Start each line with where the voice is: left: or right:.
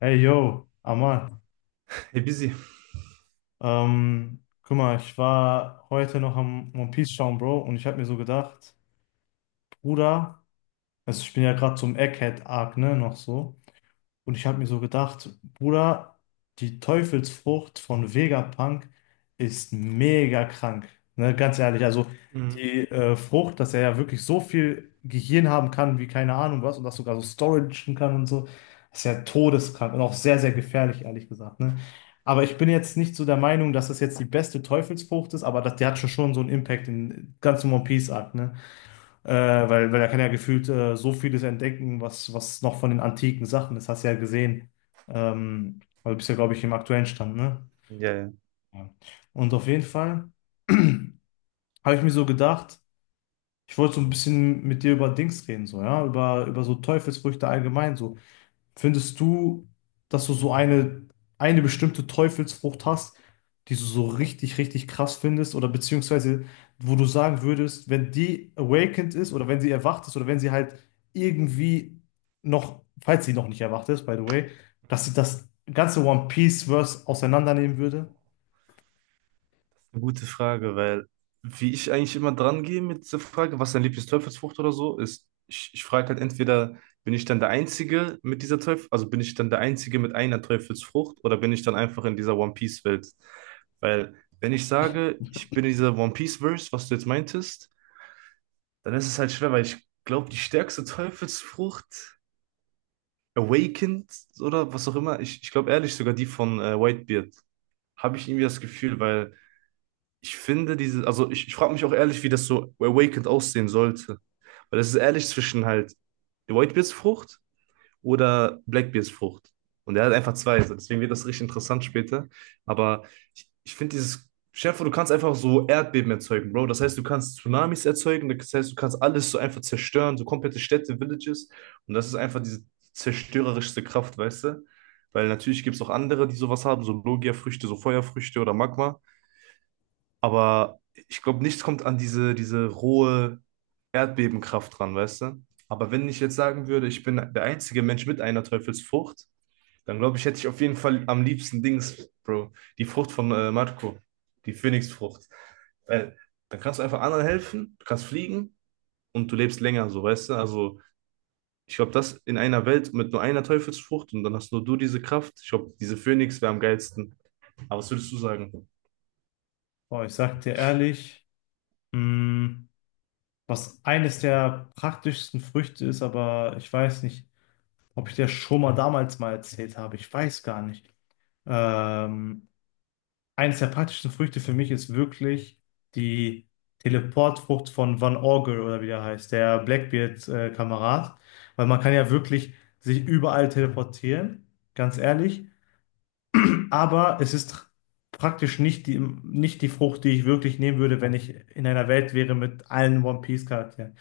left: Hey yo, Amal.
right: Hey, Busy.
left: Guck mal, ich war heute noch am One Piece schauen, Bro, und ich habe mir so gedacht, Bruder, also ich bin ja gerade zum Egghead-Arc, ne, noch so. Und ich habe mir so gedacht, Bruder, die Teufelsfrucht von Vegapunk ist mega krank. Ne, ganz ehrlich, also
right: Mhm.
left: die Frucht, dass er ja wirklich so viel Gehirn haben kann, wie keine Ahnung was, und das sogar so storagen kann und so, ist ja todeskrank und auch sehr, sehr gefährlich, ehrlich gesagt. Ne? Aber ich bin jetzt nicht so der Meinung, dass das jetzt die beste Teufelsfrucht ist, aber das, die hat schon, schon so einen Impact in ganzen One Piece Arc. Ne? Äh, weil er kann ja gefühlt so vieles entdecken, was, was noch von den antiken Sachen ist. Hast du ja gesehen. Weil du bist ja, glaube ich, im aktuellen Stand, ne?
right: Ja, ja.
left: Ja. Und auf jeden Fall habe ich mir so gedacht, ich wollte so ein bisschen mit dir über Dings reden, so, ja, über, über so Teufelsfrüchte allgemein, so. Findest du, dass du so eine bestimmte Teufelsfrucht hast, die du so richtig, richtig krass findest oder beziehungsweise wo du sagen würdest, wenn die awakened ist oder wenn sie erwacht ist oder wenn sie halt irgendwie noch, falls sie noch nicht erwacht ist, by the way, dass sie das ganze One Piece-Verse auseinandernehmen würde?
right: Eine gute Frage. Weil wie ich eigentlich immer dran gehe mit dieser Frage, was dein Lieblingsteufelsfrucht oder so ist, ich frage halt entweder, bin ich dann der Einzige mit dieser Teufel, also bin ich dann der Einzige mit einer Teufelsfrucht oder bin ich dann einfach in dieser One Piece Welt? Weil wenn ich sage, ich bin in dieser One Piece Verse, was du jetzt meintest, dann ist es halt schwer, weil ich glaube, die stärkste Teufelsfrucht, Awakened oder was auch immer, ich glaube ehrlich sogar die von Whitebeard. Habe ich irgendwie das Gefühl. Weil ich finde diese, also ich frage mich auch ehrlich, wie das so Awakened aussehen sollte. Weil das ist ehrlich zwischen halt der Whitebeards-Frucht oder Blackbeersfrucht. Und er hat einfach zwei. So. Deswegen wird das richtig interessant später. Aber ich finde dieses. Stell dir vor, du kannst einfach so Erdbeben erzeugen, Bro. Das heißt, du kannst Tsunamis erzeugen, das heißt, du kannst alles so einfach zerstören, so komplette Städte, Villages. Und das ist einfach diese zerstörerischste Kraft, weißt du? Weil natürlich gibt es auch andere, die sowas haben, so Logia-Früchte, so Feuerfrüchte oder Magma. Aber ich glaube, nichts kommt an diese rohe Erdbebenkraft ran, weißt du? Aber wenn ich jetzt sagen würde, ich bin der einzige Mensch mit einer Teufelsfrucht, dann glaube ich, hätte ich auf jeden Fall am liebsten Dings, Bro, die Frucht von Marco, die Phönixfrucht. Weil dann kannst du einfach anderen helfen, du kannst fliegen und du lebst länger, so, weißt du? Also, ich glaube, das in einer Welt mit nur einer Teufelsfrucht und dann hast nur du diese Kraft. Ich glaube, diese Phönix wäre am geilsten. Aber was würdest du sagen?
left: Boah, ich sag dir ehrlich, mh, was eines der praktischsten Früchte ist, aber ich weiß nicht, ob ich dir schon mal damals mal erzählt habe. Ich weiß gar nicht. Ähm, Eines der praktischsten Früchte für mich ist wirklich die Teleportfrucht von Van Orgel oder wie der heißt, der Blackbeard-Kamerad, weil man kann ja wirklich sich überall teleportieren, ganz ehrlich. Aber es ist praktisch nicht die Frucht, die ich wirklich nehmen würde, wenn ich in einer Welt wäre mit allen One Piece-Charakteren.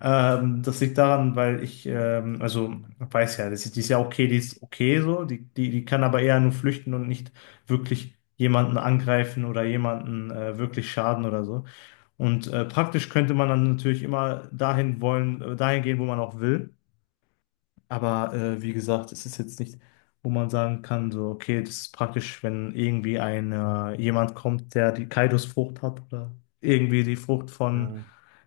left: Das liegt daran, weil ich, also weiß ja, das ist, die ist ja okay, die ist okay so, die, die, die kann aber eher nur flüchten und nicht wirklich jemanden angreifen oder jemanden wirklich schaden oder so. Und praktisch könnte man dann natürlich immer dahin wollen, dahin gehen, wo man auch will. Aber wie gesagt, es ist jetzt nicht, wo man sagen kann, so, okay, das ist praktisch, wenn irgendwie ein, jemand kommt, der die Kaidos-Frucht hat oder irgendwie die Frucht von
right: Ja,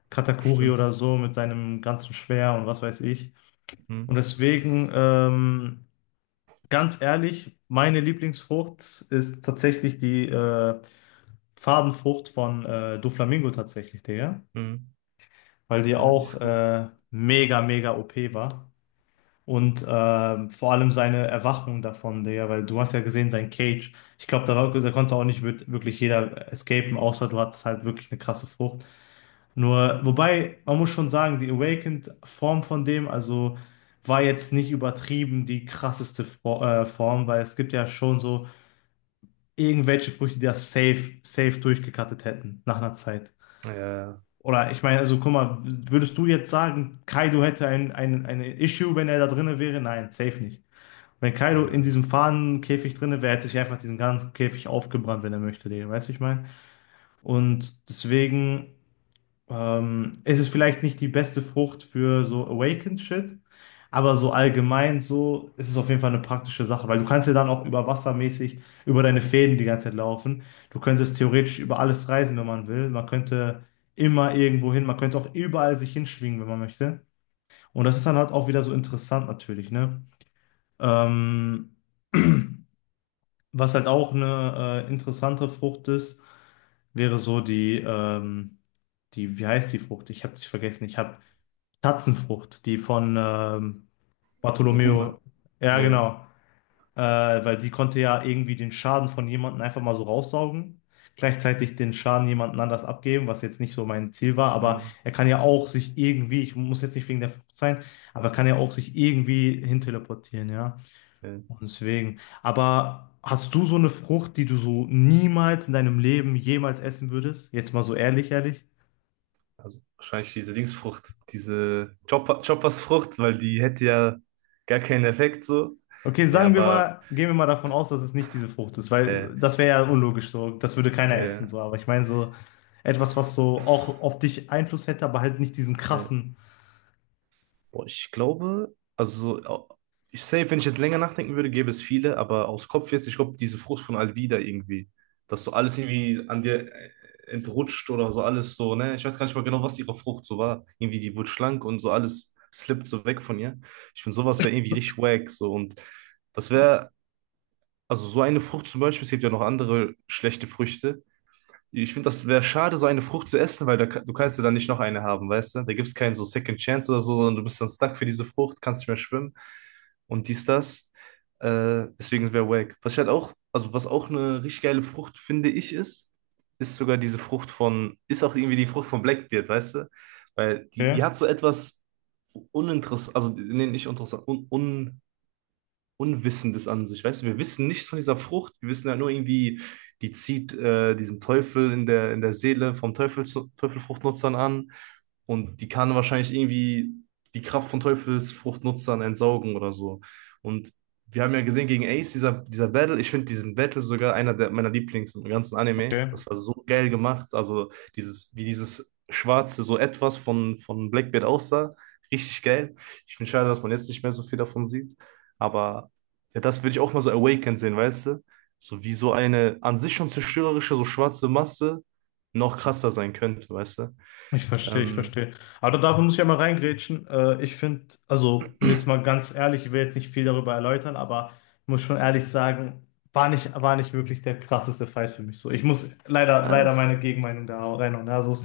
left: Katakuri oder
right: stimmt.
left: so mit seinem ganzen Schwert und was weiß ich.
right: Hm,
left: Und deswegen, ganz ehrlich, meine Lieblingsfrucht ist tatsächlich die Farbenfrucht von Doflamingo tatsächlich, Digga.
right: hm.
left: Weil die
right: Ja, die
left: auch
right: ist gut.
left: mega, mega OP war. Und vor allem seine Erwachung davon, Digga, weil du hast ja gesehen, sein Cage. Ich glaube, da, da konnte auch nicht wir- wirklich jeder escapen, außer du hattest halt wirklich eine krasse Frucht. Nur, wobei, man muss schon sagen, die Awakened-Form von dem, also war jetzt nicht übertrieben die krasseste Form, weil es gibt ja schon so irgendwelche Früchte, die das safe, safe durchgekattet hätten nach einer Zeit.
right: Ja,
left: Oder ich meine, also guck mal, würdest du jetzt sagen, Kaido hätte ein Issue, wenn er da drinne wäre? Nein, safe nicht. Wenn Kaido
right: dann,
left: in diesem Fahnenkäfig drinne wäre, hätte sich einfach diesen ganzen Käfig aufgebrannt, wenn er möchte, Digga. Weißt du, ich meine? Und deswegen ist es vielleicht nicht die beste Frucht für so Awakened Shit, aber so allgemein so ist es auf jeden Fall eine praktische Sache, weil du kannst ja dann auch über wassermäßig über deine Fäden die ganze Zeit laufen. Du könntest theoretisch über alles reisen, wenn man will. Man könnte immer irgendwo hin, man könnte auch überall sich hinschwingen, wenn man möchte. Und das ist dann halt auch wieder so interessant natürlich, ne? Ähm, Was halt auch eine interessante Frucht ist, wäre so die, die, wie heißt die Frucht? Ich habe sie vergessen. Ich habe Tatzenfrucht, die von
right: von Kuma.
left: Bartolomeo. Ja,
right: Ja.
left: genau. Äh, Weil die konnte ja irgendwie den Schaden von jemandem einfach mal so raussaugen. Gleichzeitig den Schaden jemandem anders abgeben, was jetzt nicht so mein Ziel war. Aber
right: Hm.
left: er kann ja auch sich irgendwie, ich muss jetzt nicht wegen der Frucht sein, aber er kann ja auch sich irgendwie hinteleportieren, ja.
right: Ne,
left: Und deswegen. Aber hast du so eine Frucht, die du so niemals in deinem Leben jemals essen würdest? Jetzt mal so ehrlich, ehrlich.
right: also wahrscheinlich diese Dingsfrucht, diese Chopper, Choppersfrucht, weil die hätte ja gar keinen Effekt so.
left: Okay,
right: Ne,
left: sagen wir
right: aber
left: mal, gehen wir mal davon aus, dass es nicht diese Frucht ist,
right: äh,
left: weil das wäre ja unlogisch so. Das würde keiner essen
right: äh,
left: so. Aber ich meine so etwas, was so auch auf dich Einfluss hätte, aber halt nicht diesen
right: äh,
left: krassen.
right: boah, ich glaube, also so, ich safe, wenn ich jetzt länger nachdenken würde, gäbe es viele, aber aus Kopf jetzt, ich glaube, diese Frucht von Alvida irgendwie, dass so alles irgendwie an dir entrutscht oder so alles so, ne? Ich weiß gar nicht mal genau, was ihre Frucht so war. Irgendwie, die wurde schlank und so alles slippt so weg von ihr. Ich finde, sowas wäre irgendwie richtig wack, so, und das wäre, also so eine Frucht zum Beispiel, es gibt ja noch andere schlechte Früchte, ich finde, das wäre schade, so eine Frucht zu essen, weil da, ka- du kannst ja dann nicht noch eine haben, weißt du? Da gibt es keinen so Second Chance oder so, sondern du bist dann stuck für diese Frucht, kannst nicht mehr schwimmen und dies, das. Deswegen wäre wack. Was ich halt auch, also was auch eine richtig geile Frucht, finde ich, ist sogar diese Frucht von, ist auch irgendwie die Frucht von Blackbeard, weißt du? Weil die
left: Okay,
right: hat so etwas uninteressant, also nee, nicht interessant, un, Unwissendes an sich, weißt du, wir wissen nichts von dieser Frucht, wir wissen ja nur irgendwie, die zieht diesen Teufel in der Seele vom Teufel, Teufelfruchtnutzern an und die kann wahrscheinlich irgendwie die Kraft von Teufelsfruchtnutzern entsaugen oder so. Und wir haben ja gesehen gegen Ace, dieser Battle, ich finde diesen Battle sogar einer der, meiner Lieblings im ganzen Anime.
left: okay.
right: Das war so geil gemacht. Also dieses, wie dieses schwarze so etwas von Blackbeard aussah. Richtig geil. Ich finde schade, dass man jetzt nicht mehr so viel davon sieht. Aber ja, das würde ich auch mal so awakened sehen, weißt du? So wie so eine an sich schon zerstörerische, so schwarze Masse noch krasser sein könnte, weißt du?
left: Ich verstehe, ich
right: Ähm,
left: verstehe. Aber dafür muss ich ja mal reingrätschen. Ich finde, also und jetzt mal ganz ehrlich, ich will jetzt nicht viel darüber erläutern, aber ich muss schon ehrlich sagen, war nicht wirklich der krasseste Fight für mich. So, ich muss leider, leider
right: Was?
left: meine Gegenmeinung da reinhauen. Ja, also es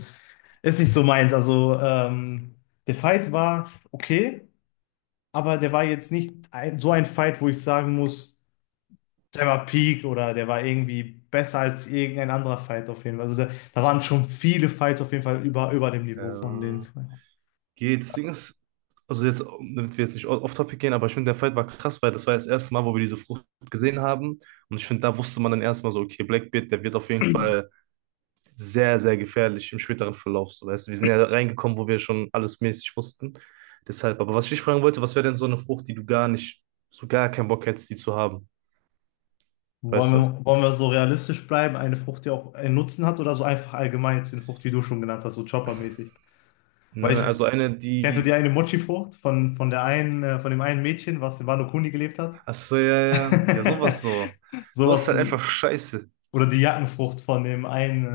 left: ist nicht so meins. Also der Fight war okay, aber der war jetzt nicht ein, so ein Fight, wo ich sagen muss. Der war Peak oder der war irgendwie besser als irgendein anderer Fight auf jeden Fall. Also da, da waren schon viele Fights auf jeden Fall über, über dem Niveau von den
right: Ähm,
left: zwei.
right: Geht. Das Ding ist, also jetzt, damit wir jetzt nicht off-topic gehen, aber ich finde, der Fight war krass, weil das war das erste Mal, wo wir diese Frucht gesehen haben. Und ich finde, da wusste man dann erstmal so, okay, Blackbeard, der wird auf jeden Fall sehr, sehr gefährlich im späteren Verlauf. So, weißt du, wir sind ja reingekommen, wo wir schon alles mäßig wussten. Deshalb, aber was ich dich fragen wollte, was wäre denn so eine Frucht, die du gar nicht, so gar keinen Bock hättest, die zu haben? Weißt du?
left: Wollen wir so realistisch bleiben? Eine Frucht, die auch einen Nutzen hat oder so einfach allgemein jetzt eine Frucht, wie du schon genannt hast, so Chopper-mäßig? Weil
right: Nein,
left: ich,
right: nein, also eine,
left: kennst du die
right: die,
left: eine Mochi-Frucht von der einen, von dem einen Mädchen, was in Wano Kuni gelebt hat?
right: ach so, ja, ja, ja, ja, sowas so. Sowas ist
left: Sowas,
right: halt einfach scheiße.
left: oder die Jackenfrucht von dem einen,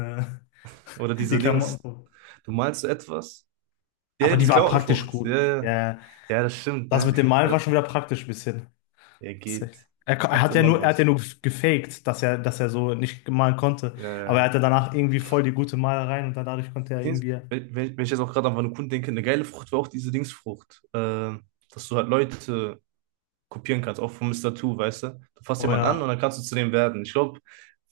right: Oder
left: die
right: diese Dings.
left: Klamottenfrucht.
right: Du malst so etwas? Ja, ja,
left: Aber die
right: diese
left: war praktisch
right: Klamottenfrucht. Ja,
left: gut.
right: ja.
left: Ja,
right: Ja, das stimmt,
left: das
right: ne?
left: mit dem Malen war
right: Ja,
left: schon wieder praktisch ein bisschen.
right: er geht.
left: Er
right: Hat
left: hat ja
right: immer
left: nur, er hat ja
right: was.
left: nur gefaked, dass er so nicht malen konnte.
right: Ja,
left: Aber er
right: ja.
left: hatte danach irgendwie voll die gute Malerei und dann dadurch konnte er
right: Dings-
left: irgendwie,
right: Wenn ich jetzt auch gerade an Vanukun denke, eine geile Frucht war auch diese Dingsfrucht. Dass du halt Leute kopieren kannst, auch von Mister Two, weißt du? Du fasst
left: oh
right: jemanden an und
left: ja,
right: dann kannst du zu dem werden. Ich glaube,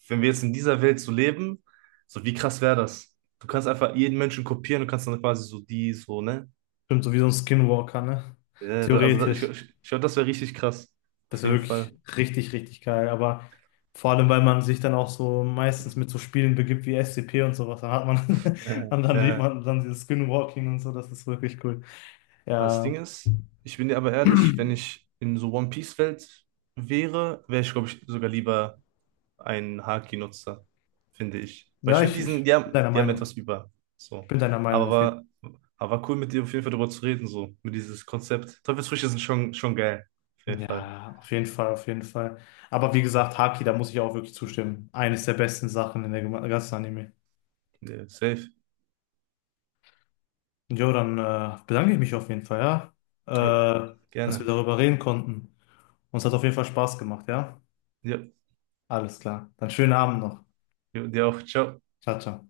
right: wenn wir jetzt in dieser Welt so leben, so wie krass wäre das? Du kannst einfach jeden Menschen kopieren und kannst dann quasi so die, so, ne?
left: stimmt, so wie so ein Skinwalker, ne?
right: Ja, da, also da, ich,
left: Theoretisch.
right: ich, ich glaube, das wäre richtig krass.
left: Das
right: Auf
left: wäre
right: jeden Fall.
left: wirklich richtig, richtig geil. Aber vor allem, weil man sich dann auch so meistens mit so Spielen begibt wie SCP und sowas, dann hat man,
right: Ja,
left: und dann sieht
right: ja.
left: man dann dieses Skinwalking und so, das ist wirklich cool.
right: Das
left: Ja,
right: Ding ist, ich bin dir aber ehrlich, wenn ich in so One Piece-Welt wäre, wäre ich, glaube ich, sogar lieber ein Haki-Nutzer, finde ich. Weil ich
left: ja,
right: finde
left: ich,
right: diesen,
left: ich
right: die
left: bin
right: haben,
left: deiner
right: die haben
left: Meinung.
right: etwas über.
left: Ich
right: So.
left: bin deiner Meinung
right: Aber
left: auf jeden Fall.
right: war, aber war cool, mit dir auf jeden Fall darüber zu reden, so, mit dieses Konzept. Teufelsfrüchte sind schon, schon geil. Auf jeden Fall.
left: Ja, auf jeden Fall, auf jeden Fall. Aber wie gesagt, Haki, da muss ich auch wirklich zustimmen. Eines der besten Sachen in der ganzen Anime.
right: Ja, safe.
left: Jo, dann bedanke ich mich auf jeden Fall,
right: Jo,
left: ja, dass wir
right: gerne.
left: darüber reden konnten. Uns hat auf jeden Fall Spaß gemacht, ja?
right: Ja,
left: Alles klar. Dann schönen Abend noch.
right: jo, dir auch. Ciao.
left: Ciao, ciao.